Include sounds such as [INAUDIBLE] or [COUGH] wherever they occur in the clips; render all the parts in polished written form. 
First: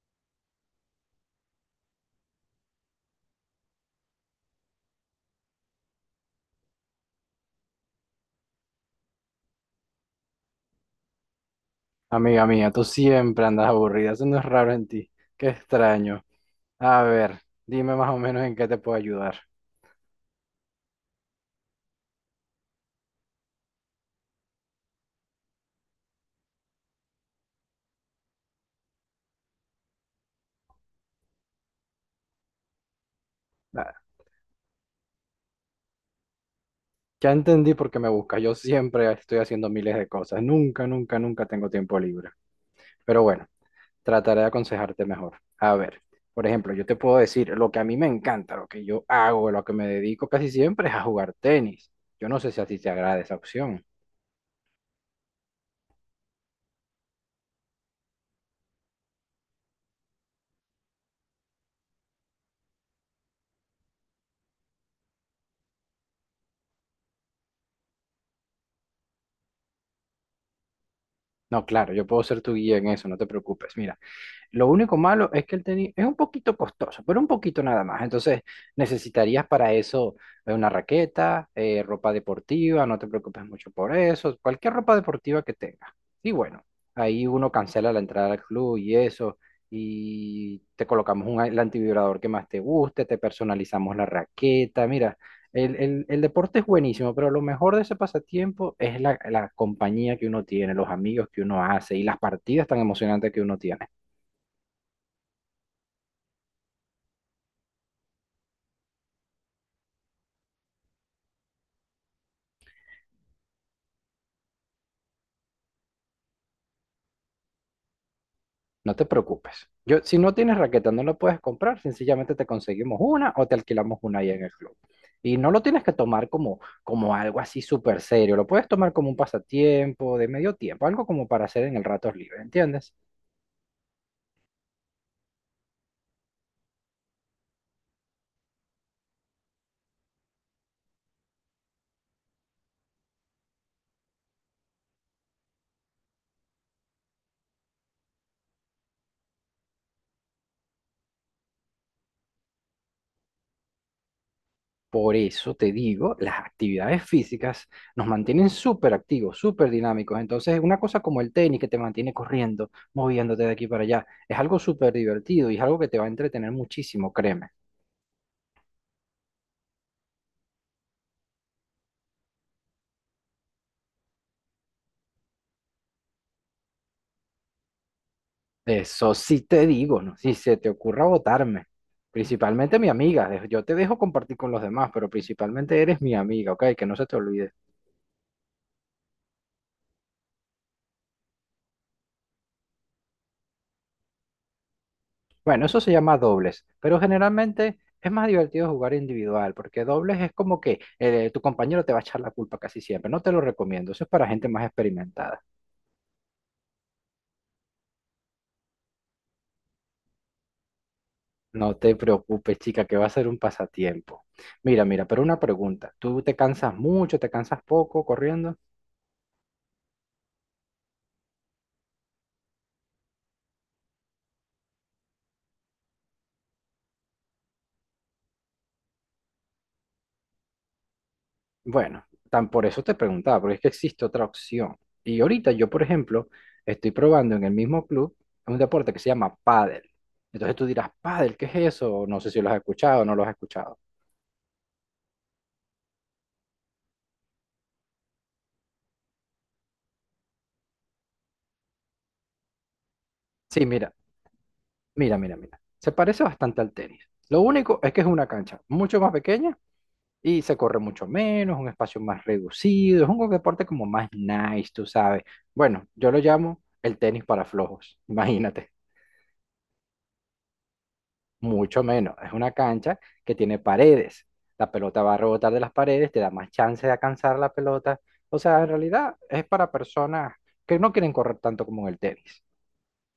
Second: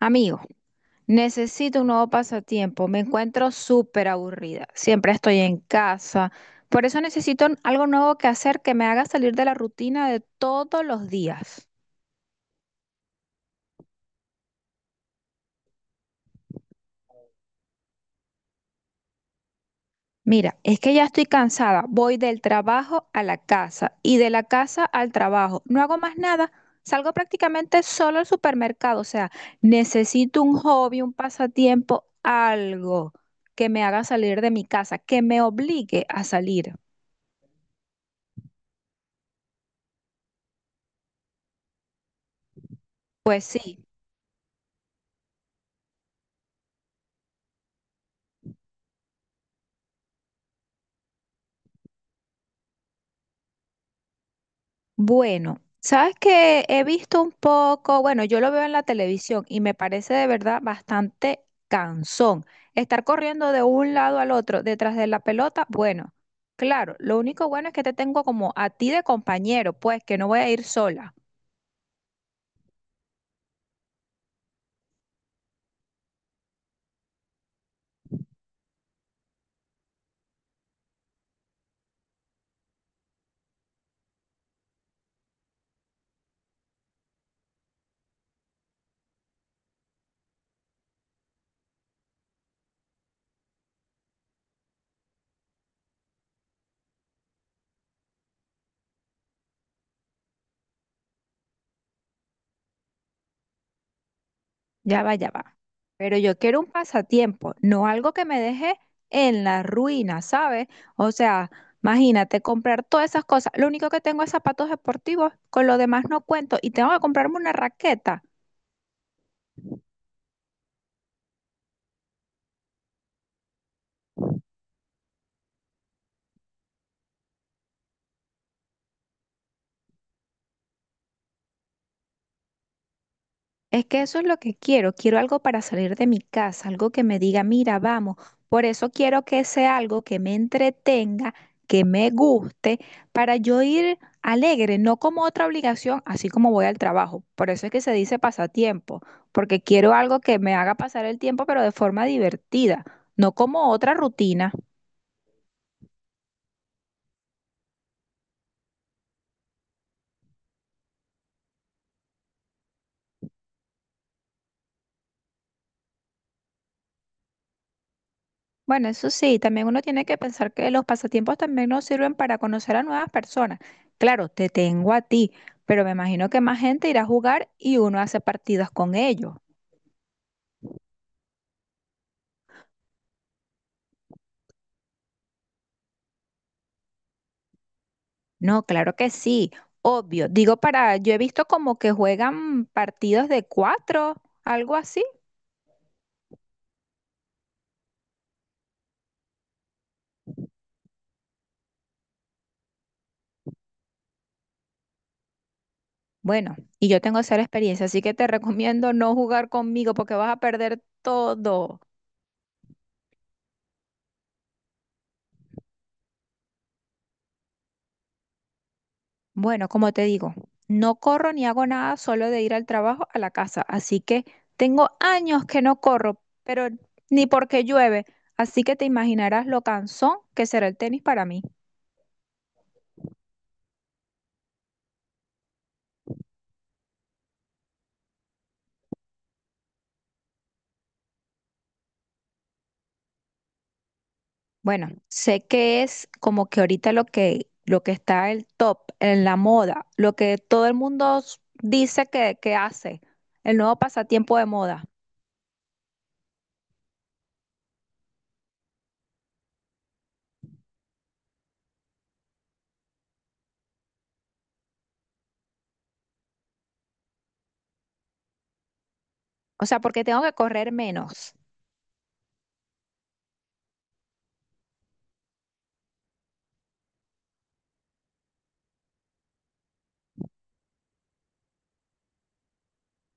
Amigo, necesito un nuevo pasatiempo. Me encuentro súper aburrida. Siempre estoy en casa. Por eso necesito algo nuevo que hacer que me haga salir de la rutina de todos los días. Amiga mía, tú siempre andas aburrida, eso no es raro en ti. Qué extraño. A ver, dime más o menos en qué te puedo ayudar. Mira, es que ya estoy cansada. Voy del trabajo a la casa y de la casa al trabajo. No hago más nada. Salgo prácticamente solo al supermercado. O sea, necesito un hobby, un pasatiempo, algo que me Ah, haga salir de mi casa, que me obligue a salir. Ya entendí por qué me buscas. Yo siempre estoy haciendo miles de cosas. Nunca, nunca, nunca tengo tiempo libre. Pero Pues bueno, sí. trataré de aconsejarte mejor. A ver, por ejemplo, yo te puedo decir lo que a mí me encanta, lo que yo hago, lo que me dedico casi siempre es a jugar tenis. Yo no sé si a ti te agrada esa opción. Bueno, sabes que he visto un poco, bueno, yo lo veo en la televisión y me parece de verdad bastante cansón. Estar corriendo de un lado al otro detrás de la pelota, bueno, claro, lo único bueno es que te tengo como a ti de compañero, pues que no voy a ir sola. No, claro, yo puedo ser tu guía en eso, no te preocupes. Mira. Lo único malo es que el tenis es un poquito costoso, pero un poquito nada más. Entonces necesitarías para eso una raqueta, ropa deportiva, no te preocupes mucho por eso, cualquier ropa deportiva que tengas. Y bueno, ahí uno cancela la entrada al club y eso, y te colocamos el antivibrador que más te guste, te personalizamos la raqueta. Mira, el deporte es buenísimo, pero lo mejor de ese pasatiempo es la compañía que uno tiene, los amigos que uno hace y las partidas tan emocionantes que uno tiene. Ya va, ya va. Pero yo quiero un pasatiempo, no algo que me deje en la ruina, ¿sabes? O sea, imagínate comprar todas esas cosas. Lo único que tengo es zapatos deportivos, con lo demás no cuento y tengo que comprarme una raqueta. No te preocupes. Yo, si no tienes raqueta, no la puedes comprar, sencillamente te conseguimos una o te alquilamos una ahí en el club. Y no lo tienes que tomar como, como algo así súper serio, lo puedes tomar como un pasatiempo de medio tiempo, algo como para hacer en el rato libre, ¿entiendes? Es que eso es lo que quiero. Quiero algo para salir de mi casa, algo que me diga, mira, vamos. Por eso quiero que sea algo que me entretenga, que me guste, para yo ir alegre, no como otra obligación, así como voy al trabajo. Por eso es que se dice pasatiempo, porque quiero algo que me haga pasar el tiempo, pero de forma divertida, no como otra rutina. Por eso te digo, las actividades físicas nos mantienen súper activos, súper dinámicos. Entonces, una cosa como el tenis que te mantiene corriendo, moviéndote de aquí para allá, es algo súper divertido y es algo que te va a entretener muchísimo, créeme. Bueno, eso sí, también uno tiene que pensar que los pasatiempos también nos sirven para conocer a nuevas personas. Claro, te tengo a ti, pero me imagino que más gente irá a jugar y uno hace partidas con Eso ellos. sí te digo, ¿no? Si se te ocurra votarme, principalmente mi amiga, yo te dejo compartir con los demás, pero principalmente eres mi amiga, ¿ok? Que no se te olvide. No, claro que sí, obvio. Digo para, yo he visto como que juegan partidos de cuatro, algo así. Bueno, eso se llama dobles, pero generalmente es más divertido jugar individual, porque dobles es como que tu compañero te va a echar la culpa casi siempre, no te lo recomiendo, eso es para gente más experimentada. Bueno, y yo tengo cero experiencia, así que te [LAUGHS] recomiendo no jugar conmigo porque vas a perder No todo. te preocupes, chica, que va a ser un pasatiempo. Mira, mira, pero una pregunta, ¿tú te cansas mucho, te cansas poco corriendo? Bueno, como te digo, no corro ni hago nada solo de ir al trabajo a la casa, así que tengo años que no corro, pero ni porque llueve, así que te imaginarás lo cansón que será el tenis para mí. Bueno, tan por eso te preguntaba, porque es que existe otra opción. Y ahorita yo, por ejemplo, estoy probando en el mismo club un deporte que se llama pádel. Entonces tú dirás, pádel, ¿qué es eso? No sé si lo has escuchado o no lo has escuchado. Bueno, sé que es como que ahorita lo que está el top, en la moda, lo que todo el mundo dice que hace, el Sí, nuevo mira, pasatiempo de moda. mira, mira, mira. Se parece bastante al tenis. Lo único es que es una cancha mucho más pequeña y se corre mucho menos, un espacio más reducido, es un deporte como más nice, tú sabes. Bueno, yo lo llamo el tenis para flojos, [LAUGHS] imagínate. O sea, porque tengo que correr menos. Mucho menos. Es una cancha que tiene paredes. La pelota va a rebotar de las paredes, te da más chance de alcanzar la pelota. O sea, en realidad es para personas que no quieren correr tanto como en el tenis.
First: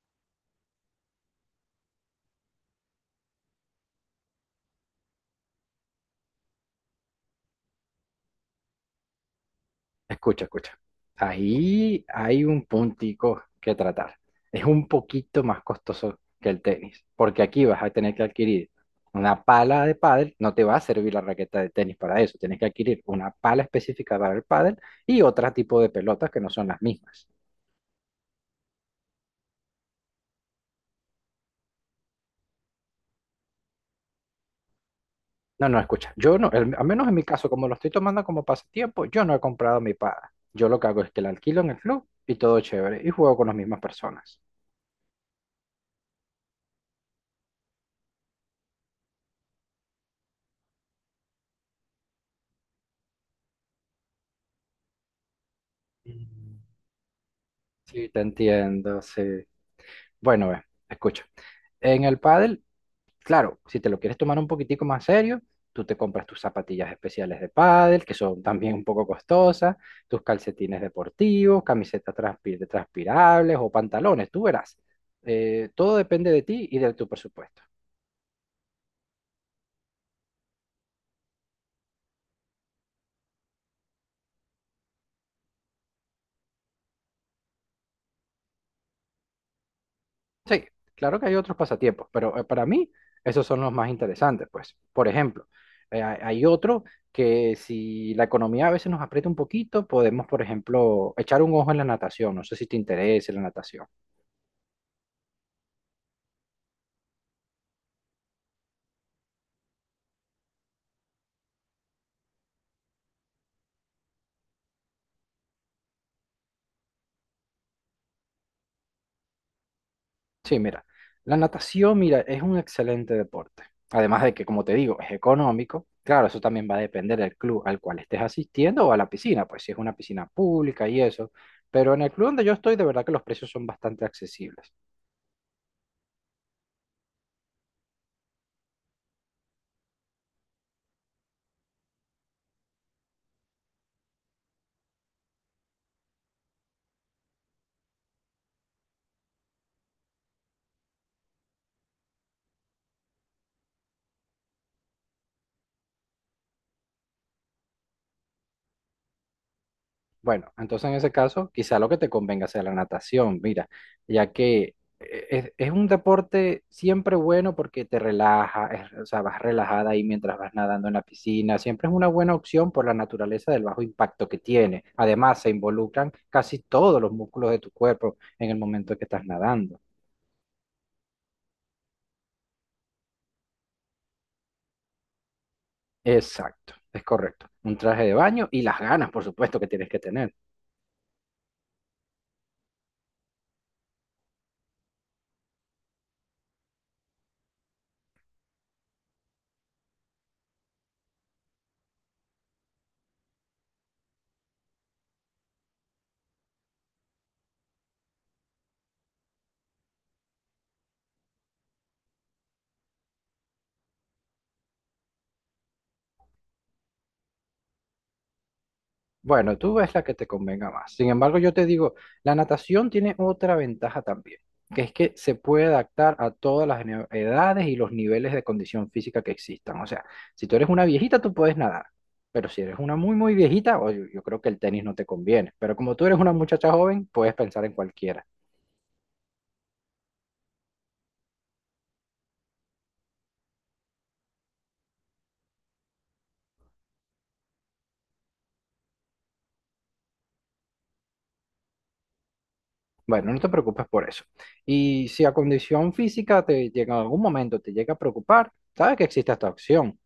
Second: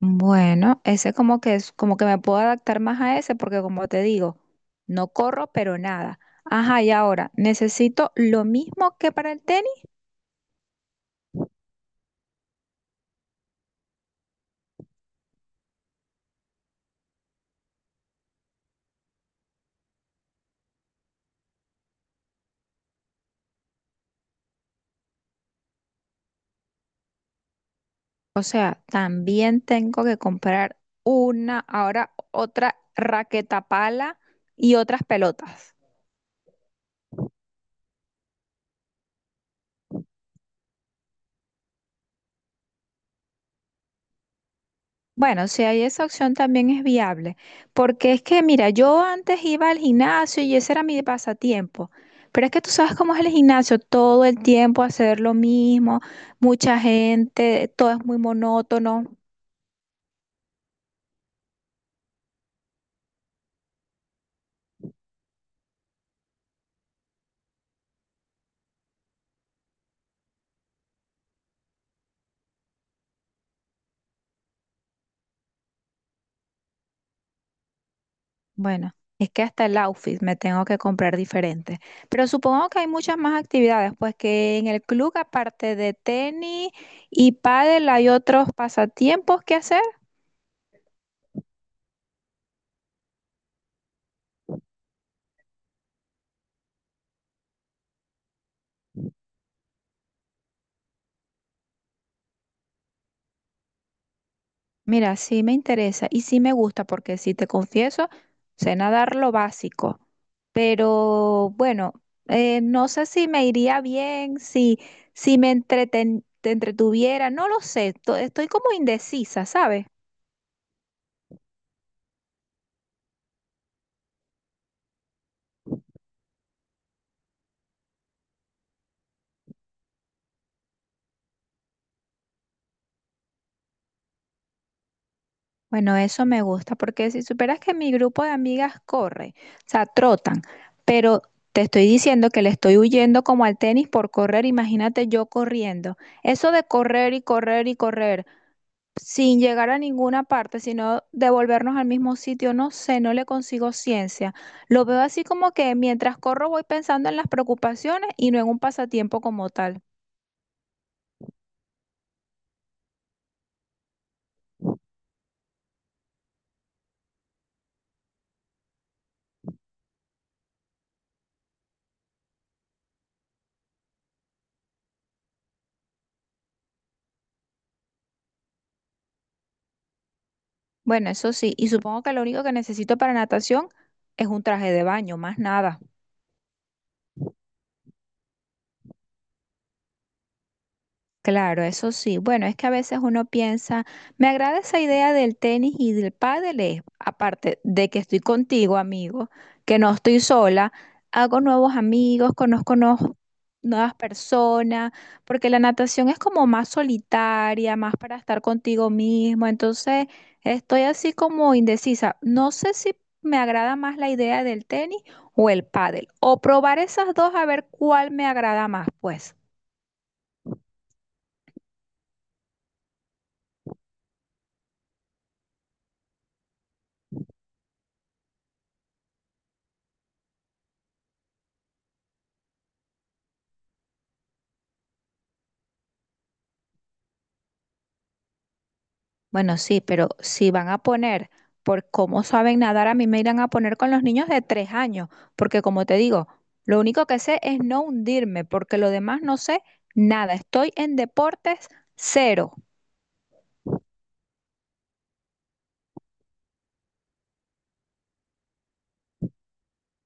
Bueno, ese como que es como que me puedo adaptar más a ese porque como te digo, no corro, pero nada. Ajá, y ahora, ¿necesito lo mismo que para el tenis? Escucha, escucha. Ahí hay un puntico que tratar. Es un poquito más costoso que el tenis, porque aquí vas a tener que adquirir una pala de pádel. No te va a servir la raqueta de tenis para eso. Tienes que adquirir una pala específica para el pádel y otro tipo de pelotas que no son las mismas. O sea, también tengo que comprar una, ahora otra raqueta pala y otras No, pelotas. no, escucha, yo no, al menos en mi caso, como lo estoy tomando como pasatiempo, yo no he comprado mi paga. Yo lo que hago es que la alquilo en el club y todo chévere, y juego con las mismas personas. Bueno, si hay esa opción también es viable, porque es que, mira, yo antes iba al gimnasio y ese era mi pasatiempo, pero es que tú sabes cómo es el gimnasio, todo el tiempo hacer lo mismo, Mm. mucha gente, todo es Sí, muy te entiendo, monótono. sí. Bueno, ve, escucha. En el pádel, claro, si te lo quieres tomar un poquitico más serio, tú te compras tus zapatillas especiales de pádel, que son también un poco costosas, tus calcetines deportivos, camisetas transpirables o pantalones, tú verás. Todo depende de ti y de tu presupuesto. Bueno, es que hasta el outfit me tengo que comprar diferente. Pero supongo que hay muchas más actividades, pues que en el club, aparte de tenis y pádel, hay otros pasatiempos que hacer. Sí, claro que hay otros pasatiempos, pero para mí esos son los más interesantes, pues. Por ejemplo, hay otro que si la economía a veces nos aprieta un poquito, podemos, por ejemplo, echar un ojo en la natación. No sé si te interesa la natación. Mira, sí me interesa y sí me gusta porque si te confieso, sé nadar lo básico, pero bueno, no sé si me iría bien, si, si me te entretuviera, no lo sé, estoy como indecisa, ¿sabes? Sí, mira, la natación, mira, es un excelente deporte. Además de que, como te digo, es económico. Claro, eso también va a depender del club al cual estés asistiendo o a la piscina, pues si es una piscina pública y eso. Pero en el club donde yo estoy, de verdad que los precios son bastante accesibles. Bueno, eso me gusta porque si superas que mi grupo de amigas corre, o sea, trotan, pero te estoy diciendo que le estoy huyendo como al tenis por correr, imagínate yo corriendo. Eso de correr y correr y correr. Sin llegar a ninguna parte, sino devolvernos al mismo sitio, no sé, no le consigo ciencia. Lo veo así como que mientras corro voy pensando en las preocupaciones y no en un pasatiempo como tal. Bueno, entonces en ese caso, quizá lo que te convenga sea la natación, mira, ya que es un deporte siempre bueno porque te relaja, o sea, vas relajada ahí mientras vas nadando en la piscina, siempre es una buena opción por la naturaleza del bajo impacto que tiene. Además, se involucran casi todos los músculos de tu cuerpo en el momento que estás nadando. Bueno, eso sí, y supongo que lo único que necesito para natación es un traje de baño, más nada. Exacto, es correcto. Un traje de baño y las ganas, por supuesto, que tienes que tener. Claro, eso sí. Bueno, es que a veces uno piensa, me agrada esa idea del tenis y del pádel, es, aparte de que estoy contigo, amigo, que no estoy sola, hago nuevos amigos, conozco nuevos nuevas personas, porque la natación es como más solitaria, más para estar contigo mismo. Entonces, estoy así como indecisa. No sé si me agrada más la idea del tenis o el pádel, o probar esas dos a ver cuál me agrada más, pues. Bueno, tú ves la que te convenga más. Sin embargo, yo te digo, la natación tiene otra ventaja también, que es que se puede adaptar a todas las edades y los niveles de condición física que existan. O sea, si tú eres una viejita, tú puedes nadar, pero si eres una muy, muy viejita, oye, yo, creo que el tenis no te conviene. Pero como tú eres una muchacha joven, puedes pensar en cualquiera. Bueno, sí, pero si van a poner por cómo saben nadar, a mí me irán a poner con los niños de 3 años, porque como te digo, lo único que sé es no hundirme, porque lo demás no sé nada. Estoy en deportes cero. Bueno, no te preocupes por eso. Y si a condición física te llega en algún momento, te llega a preocupar, sabes que existe esta opción.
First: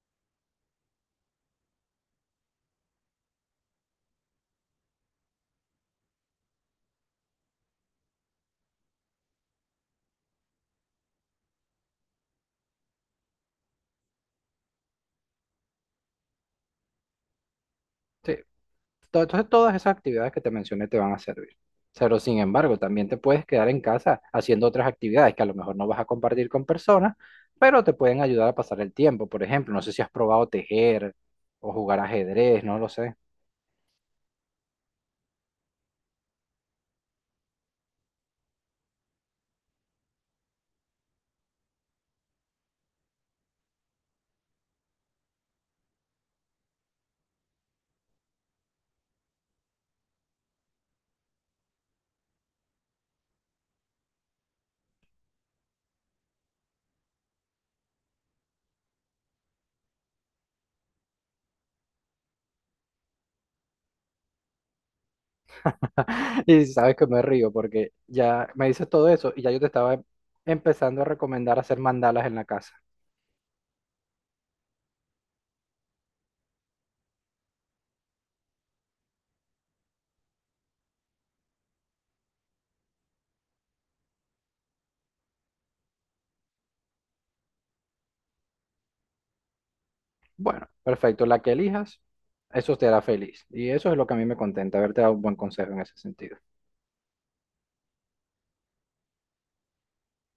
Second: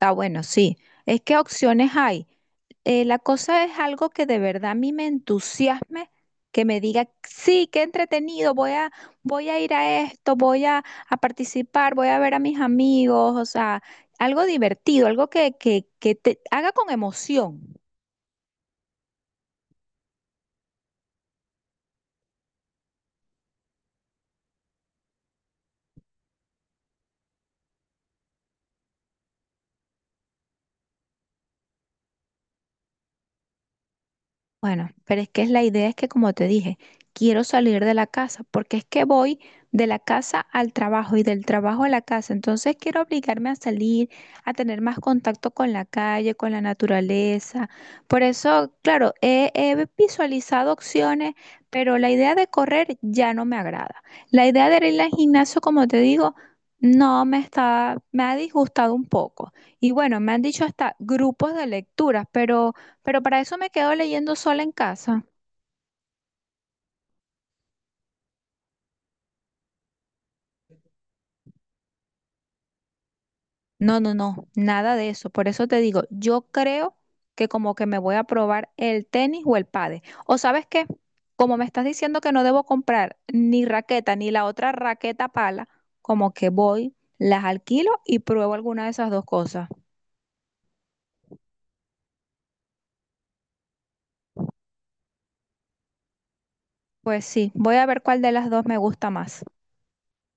Ah, bueno, sí. Es que opciones hay. La cosa es algo que de verdad a mí me entusiasme, que me diga, sí, qué entretenido, voy a ir a esto, a participar, voy a ver a mis amigos, o sea, algo divertido, algo que te haga con emoción. Sí, entonces todas esas actividades que te mencioné te van a servir. Pero sin embargo, también te puedes quedar en casa haciendo otras actividades que a lo mejor no vas a compartir con personas, pero te pueden ayudar a pasar el tiempo. Por ejemplo, no sé si has probado tejer o jugar ajedrez, no lo sé. Bueno, pero es que es la idea es que como te dije, quiero salir de la casa, porque es que voy de la casa al trabajo y del trabajo a la casa, entonces quiero obligarme a salir, a tener más contacto con la calle, con la naturaleza. Por eso, claro, he visualizado opciones, pero la idea de correr ya no me agrada. La idea de ir al gimnasio, como te digo, no me está, me ha disgustado un poco. Y bueno, me han dicho hasta grupos de lecturas, pero para eso me quedo leyendo sola en casa. [LAUGHS] Y sabes que me río porque ya me dices todo eso y ya yo te estaba empezando a recomendar hacer mandalas en la casa. No, no, no, nada de eso. Por eso te digo, yo creo que como que me voy a probar el tenis o el pádel. O sabes qué, como me estás diciendo que no debo comprar ni raqueta ni la otra raqueta pala, como que voy, las alquilo y pruebo alguna de esas dos cosas. Bueno, perfecto, la que elijas, eso te hará feliz. Y eso es lo que a mí me contenta, haberte dado un buen consejo en ese sentido. Pues sí, voy a ver cuál de las dos me gusta más.